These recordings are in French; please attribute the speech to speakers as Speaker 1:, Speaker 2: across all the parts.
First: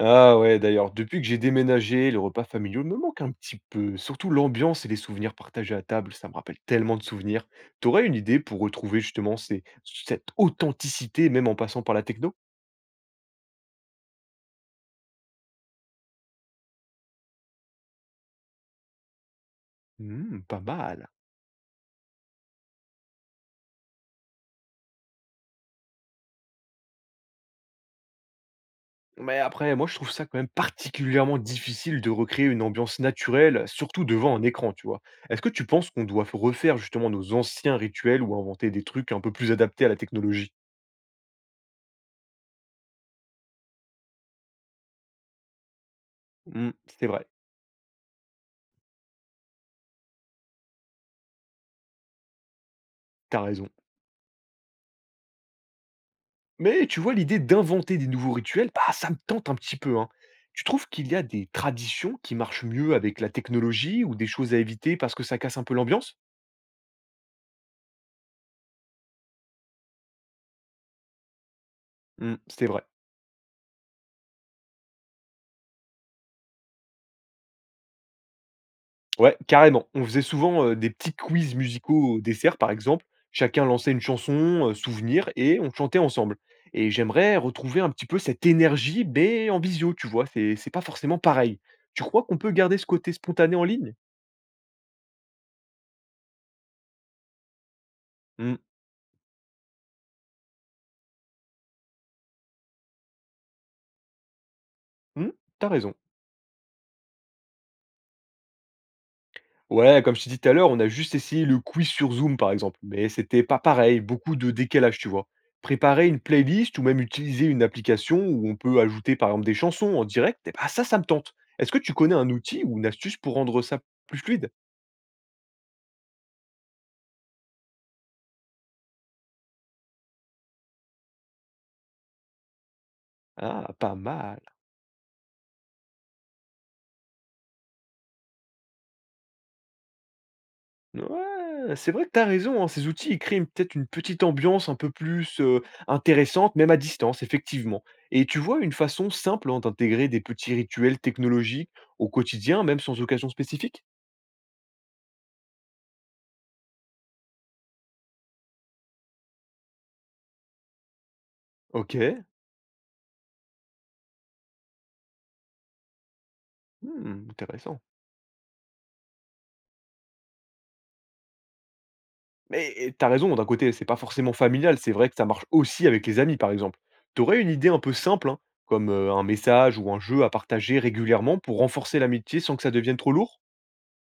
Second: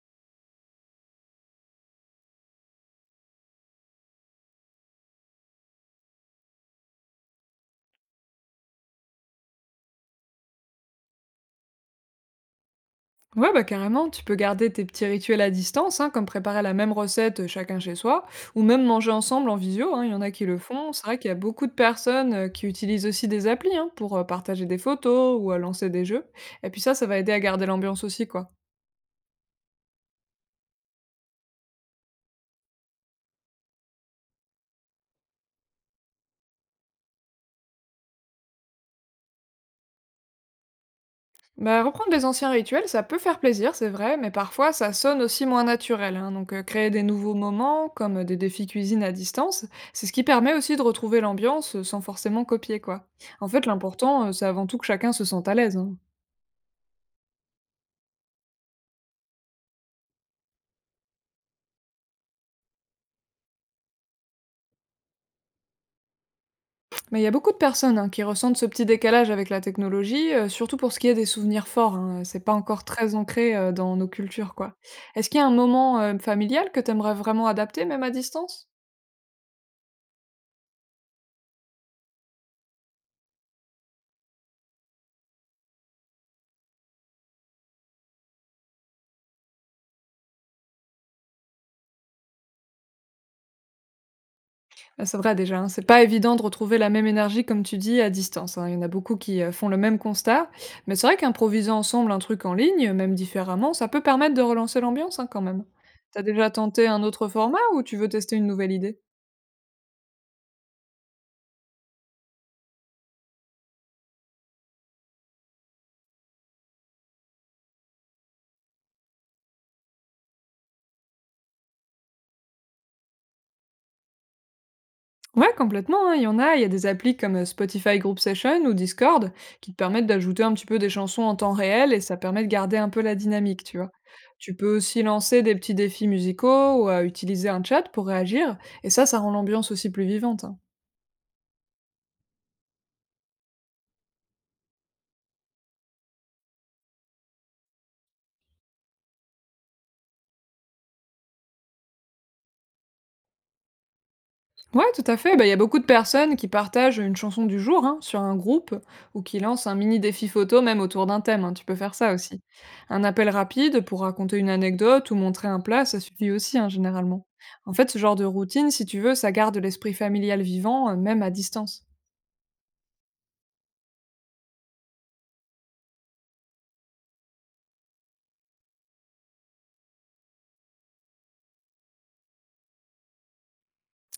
Speaker 1: Ah ouais, d'ailleurs, depuis que j'ai déménagé, les repas familiaux me manquent un petit peu. Surtout l'ambiance et les souvenirs partagés à table, ça me rappelle tellement de souvenirs. T'aurais une idée pour retrouver justement cette authenticité, même en passant par la techno?
Speaker 2: Ouais, bah carrément, tu peux garder tes petits rituels à distance, hein, comme préparer la même recette, chacun chez soi, ou même manger ensemble en visio, hein, il y en a
Speaker 1: Hmm.
Speaker 2: qui le
Speaker 1: Pas
Speaker 2: font. C'est
Speaker 1: mal.
Speaker 2: vrai qu'il y a beaucoup de personnes qui utilisent aussi des applis hein, pour partager des photos ou à lancer des jeux. Et puis ça va aider à garder l'ambiance aussi, quoi.
Speaker 1: Mais après, moi je trouve ça quand même particulièrement difficile de recréer une ambiance naturelle, surtout devant un écran, tu vois. Est-ce que tu penses qu'on doit refaire justement nos anciens rituels ou inventer des trucs un peu plus adaptés à la technologie?
Speaker 2: Bah, reprendre les anciens rituels, ça peut faire plaisir, c'est vrai, mais parfois ça sonne aussi moins naturel, hein. Donc
Speaker 1: Hmm.
Speaker 2: créer des
Speaker 1: C'est vrai,
Speaker 2: nouveaux moments, comme des défis cuisine à distance, c'est ce qui permet aussi de retrouver l'ambiance sans forcément copier, quoi.
Speaker 1: t'as
Speaker 2: En fait,
Speaker 1: raison.
Speaker 2: l'important, c'est avant tout que chacun se sente à l'aise, hein.
Speaker 1: Mais tu vois, l'idée d'inventer des nouveaux rituels, bah, ça me tente un petit peu, hein. Tu trouves qu'il y a des traditions qui marchent mieux avec la technologie ou des choses à éviter parce que ça casse un peu l'ambiance?
Speaker 2: Mais il y a beaucoup de personnes hein, qui ressentent ce petit décalage avec la technologie, surtout pour ce qui est des souvenirs forts, hein.
Speaker 1: Hmm.
Speaker 2: C'est pas
Speaker 1: C'était
Speaker 2: encore
Speaker 1: vrai.
Speaker 2: très ancré dans nos cultures, quoi. Est-ce qu'il y a un moment familial que t'aimerais vraiment adapter, même à distance?
Speaker 1: Ouais, carrément. On faisait souvent des petits quiz musicaux au dessert, par exemple. Chacun lançait une chanson, souvenir, et on chantait ensemble. Et j'aimerais retrouver un petit peu cette énergie, mais en visio, tu vois. C'est pas forcément pareil. Tu crois qu'on peut garder ce côté spontané en ligne?
Speaker 2: Bah, c'est vrai déjà, hein, c'est pas évident de retrouver la même énergie, comme tu dis, à
Speaker 1: Hmm.
Speaker 2: distance, hein. Il y en a beaucoup qui font le même constat. Mais c'est vrai qu'improviser ensemble un truc en ligne, même différemment, ça peut permettre de relancer l'ambiance hein,
Speaker 1: Hmm.
Speaker 2: quand même.
Speaker 1: T'as raison.
Speaker 2: T'as déjà tenté un autre format ou tu veux tester une nouvelle idée?
Speaker 1: Ouais, comme je t'ai dit tout à l'heure, on a juste essayé le quiz sur Zoom, par exemple, mais c'était pas pareil, beaucoup de décalage, tu vois. Préparer une playlist ou même utiliser une application où on peut ajouter, par exemple, des chansons en direct, eh ben, ça me tente. Est-ce que tu connais un outil ou une astuce pour rendre ça plus fluide?
Speaker 2: Ouais, complètement, hein, il y en a. Il y a des applis comme Spotify Group Session ou Discord qui te permettent d'ajouter un petit peu des chansons en temps réel et ça permet de garder un peu la dynamique,
Speaker 1: Ah,
Speaker 2: tu vois.
Speaker 1: pas mal.
Speaker 2: Tu peux aussi lancer des petits défis musicaux ou utiliser un chat pour réagir et ça rend l'ambiance aussi plus vivante, hein.
Speaker 1: Ouais, c'est vrai que t'as raison, hein, ces outils ils créent peut-être une petite ambiance un peu plus intéressante, même à distance, effectivement. Et tu vois, une façon simple hein, d'intégrer des petits rituels technologiques au quotidien, même sans occasion spécifique?
Speaker 2: Ouais, tout à fait. Bah, il y a beaucoup de personnes qui partagent une chanson du jour hein, sur un groupe ou qui lancent un mini défi photo même autour d'un thème, hein. Tu peux faire ça
Speaker 1: OK.
Speaker 2: aussi. Un appel rapide pour raconter une anecdote ou montrer un plat, ça suffit aussi hein, généralement.
Speaker 1: Mmh,
Speaker 2: En
Speaker 1: intéressant.
Speaker 2: fait, ce genre de routine, si tu veux, ça garde l'esprit familial vivant, même à distance.
Speaker 1: Mais et tu raison, d'un côté, c'est pas forcément familial, c'est vrai que ça marche aussi avec les amis, par exemple. T'aurais une idée un peu simple, hein, comme, un message ou un jeu à partager régulièrement pour renforcer l'amitié sans que ça devienne trop lourd?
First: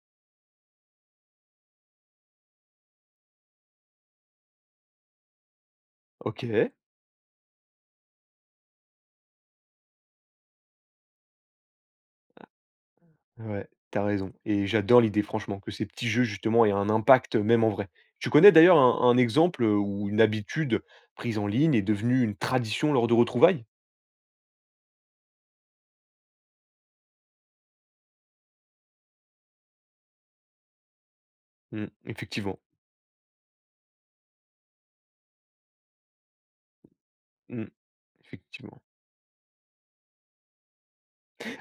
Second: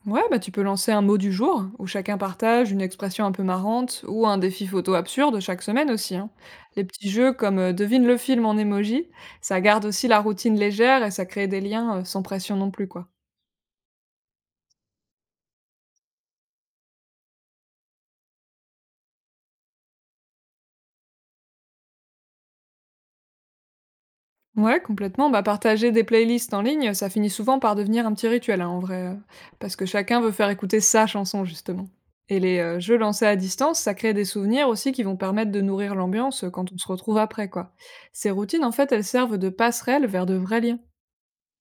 Speaker 2: Ouais, bah tu peux lancer un mot du jour, où chacun partage une expression un peu marrante, ou un défi photo absurde chaque semaine aussi, hein.
Speaker 1: OK,
Speaker 2: Les petits jeux comme Devine le film en emoji, ça garde aussi la routine légère et ça crée des liens sans pression non plus, quoi.
Speaker 1: ouais, t'as raison et j'adore l'idée franchement que ces petits jeux justement aient un impact, même en vrai. Tu connais d'ailleurs un exemple, où une habitude prise en ligne est devenue une tradition lors de retrouvailles?
Speaker 2: Ouais, complètement. Bah partager des playlists en ligne, ça finit souvent par devenir un petit rituel, hein, en vrai, parce que chacun veut faire écouter sa chanson, justement.
Speaker 1: Mmh,
Speaker 2: Et les
Speaker 1: effectivement.
Speaker 2: jeux lancés à distance, ça crée des souvenirs aussi qui vont permettre de nourrir l'ambiance quand on se retrouve après,
Speaker 1: Mmh,
Speaker 2: quoi. Ces routines, en
Speaker 1: effectivement.
Speaker 2: fait, elles servent de passerelle vers de vrais liens.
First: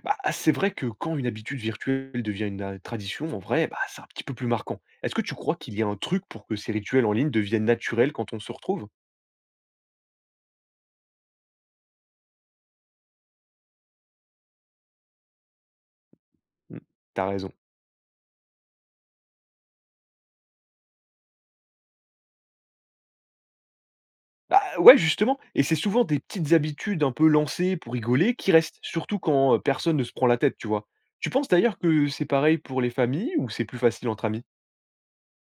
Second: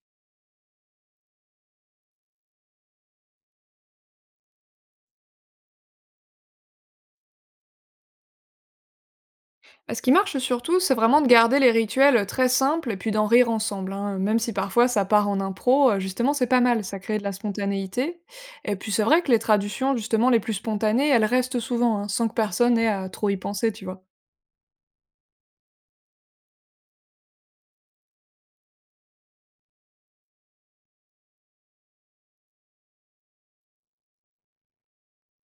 Speaker 1: Bah, c'est vrai que quand une habitude virtuelle devient une a tradition, en vrai, bah, c'est un petit peu plus marquant. Est-ce que tu crois qu'il y a un truc pour que ces rituels en ligne deviennent naturels quand on se retrouve?
Speaker 2: Bah, ce qui marche surtout, c'est vraiment de garder les rituels très simples et puis d'en rire ensemble, hein. Même si parfois ça part en impro, justement, c'est pas
Speaker 1: Mmh,
Speaker 2: mal, ça crée
Speaker 1: tu
Speaker 2: de la
Speaker 1: raison.
Speaker 2: spontanéité. Et puis c'est vrai que les traductions, justement, les plus spontanées, elles restent souvent, hein, sans que personne ait à trop y penser, tu vois.
Speaker 1: Bah, ouais, justement, et c'est souvent des petites habitudes un peu lancées pour rigoler qui restent, surtout quand personne ne se prend la tête, tu vois. Tu penses d'ailleurs que c'est pareil pour les familles ou c'est plus facile entre amis?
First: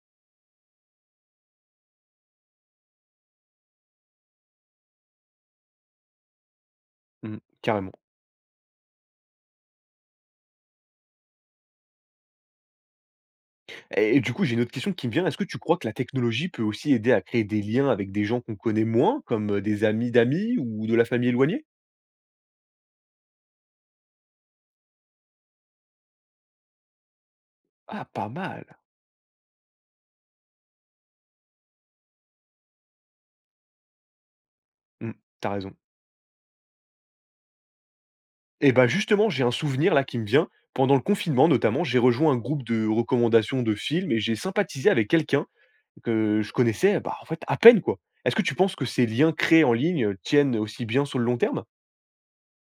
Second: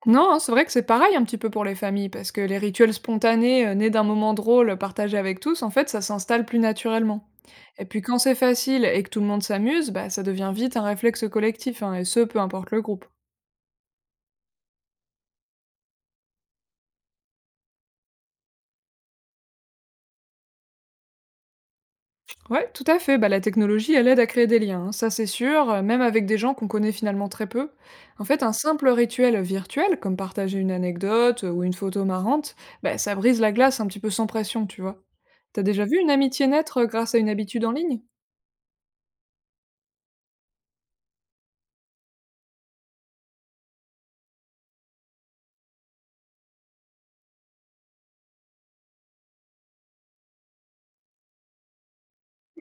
Speaker 2: Non, hein, c'est vrai que c'est pareil un petit peu pour les familles, parce que les rituels spontanés, nés d'un moment drôle, partagé avec tous, en fait, ça s'installe plus naturellement.
Speaker 1: Mmh,
Speaker 2: Et
Speaker 1: carrément.
Speaker 2: puis quand c'est facile et que tout le monde s'amuse, bah, ça devient vite un réflexe collectif, hein, et ce, peu importe le groupe.
Speaker 1: Et du coup, j'ai une autre question qui me vient. Est-ce que tu crois que la technologie peut aussi aider à créer des liens avec des gens qu'on connaît moins, comme des amis d'amis ou de la famille éloignée?
Speaker 2: Ouais, tout à fait. Bah, la technologie, elle aide à créer des liens, hein, ça c'est sûr, même avec des gens qu'on connaît finalement très peu.
Speaker 1: Ah,
Speaker 2: En
Speaker 1: pas
Speaker 2: fait, un
Speaker 1: mal.
Speaker 2: simple rituel virtuel, comme partager une anecdote ou une photo marrante, bah, ça brise la glace un petit peu sans pression, tu vois.
Speaker 1: Mmh, tu
Speaker 2: T'as
Speaker 1: raison.
Speaker 2: déjà vu une amitié naître grâce à une habitude en ligne?
Speaker 1: Et bah, justement, j'ai un souvenir là qui me vient. Pendant le confinement, notamment, j'ai rejoint un groupe de recommandations de films et j'ai sympathisé avec quelqu'un que je connaissais, bah, en fait, à peine quoi. Est-ce que tu penses que ces liens créés en ligne tiennent aussi bien sur le long terme?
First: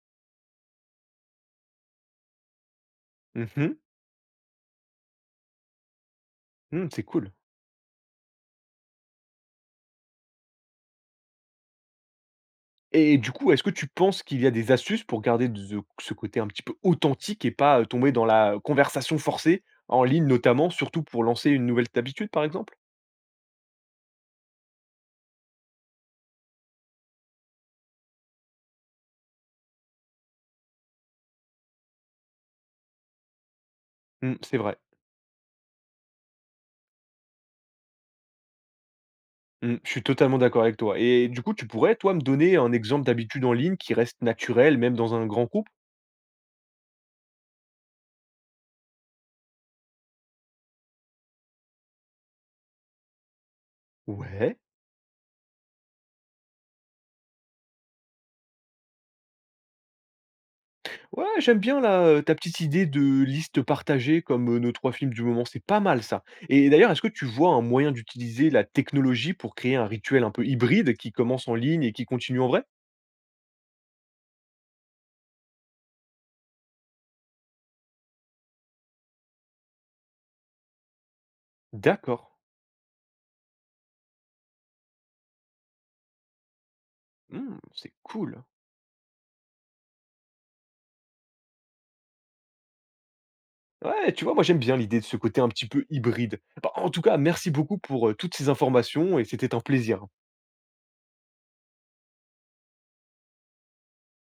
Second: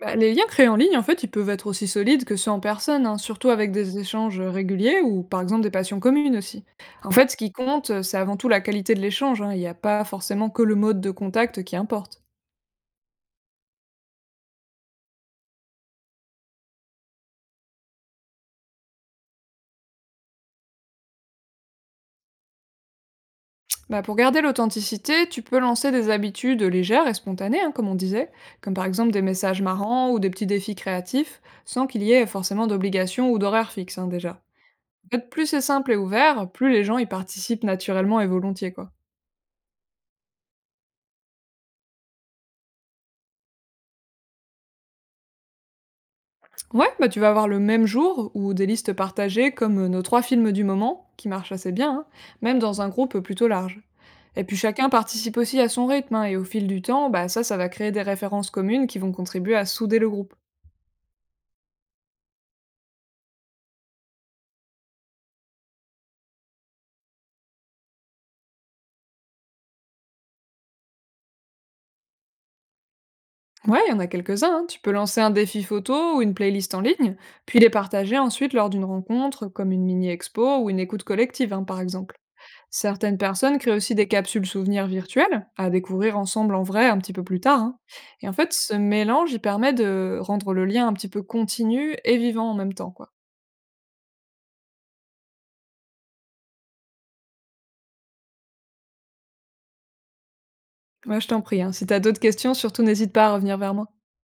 Speaker 2: Bah, les liens créés en ligne, en fait, ils peuvent être aussi solides que ceux en personne, hein, surtout avec
Speaker 1: Mhm.
Speaker 2: des échanges réguliers ou par exemple des passions communes aussi.
Speaker 1: Mmh, c'est
Speaker 2: En fait,
Speaker 1: cool.
Speaker 2: ce qui compte, c'est avant tout la qualité de l'échange, hein, il n'y a pas forcément que le mode de contact qui importe.
Speaker 1: Et du coup, est-ce que tu penses qu'il y a des astuces pour garder de ce côté un petit peu authentique et pas tomber dans la conversation forcée en ligne, notamment, surtout pour lancer une nouvelle habitude, par exemple?
Speaker 2: Bah, pour garder l'authenticité, tu peux lancer des habitudes légères et spontanées, hein, comme on disait, comme par exemple des messages marrants ou des petits défis créatifs, sans qu'il y ait forcément d'obligation ou d'horaire fixe hein,
Speaker 1: Mmh,
Speaker 2: déjà.
Speaker 1: c'est vrai.
Speaker 2: En fait, plus c'est simple et ouvert, plus les gens y participent naturellement et volontiers, quoi.
Speaker 1: Mmh, je suis totalement d'accord avec toi et du coup, tu pourrais, toi, me donner un exemple d'habitude en ligne qui reste naturel, même dans un grand groupe?
Speaker 2: Ouais, bah, tu vas avoir le même jour ou des listes partagées comme nos trois films du moment, qui marchent assez bien, hein, même dans un groupe plutôt large. Et puis
Speaker 1: Ouais.
Speaker 2: chacun participe aussi à son rythme, hein, et au fil du temps, bah, ça va créer des références communes qui vont contribuer à souder le groupe.
Speaker 1: Ouais, j'aime bien là, ta petite idée de liste partagée comme, nos 3 films du moment, c'est pas mal ça. Et d'ailleurs, est-ce que tu vois un moyen d'utiliser la technologie pour créer un rituel un peu hybride qui commence en ligne et qui continue en vrai?
Speaker 2: Ouais, il y en a quelques-uns, hein. Tu peux lancer un défi photo ou une playlist en ligne, puis les partager ensuite lors d'une rencontre, comme une mini-expo ou une écoute collective, hein, par exemple.
Speaker 1: D'accord.
Speaker 2: Certaines personnes créent aussi des capsules souvenirs virtuelles à découvrir ensemble en vrai un petit peu plus
Speaker 1: Mmh,
Speaker 2: tard, hein.
Speaker 1: c'est
Speaker 2: Et en
Speaker 1: cool.
Speaker 2: fait, ce mélange, il permet de rendre le lien un petit peu continu et vivant en même temps, quoi.
Speaker 1: Ouais, tu vois, moi, j'aime bien l'idée de ce côté un petit peu hybride. Bah, en tout cas, merci beaucoup pour, toutes ces informations et c'était un plaisir.
Speaker 2: Moi, je t'en prie, hein. Si t'as d'autres questions, surtout n'hésite pas à revenir vers moi.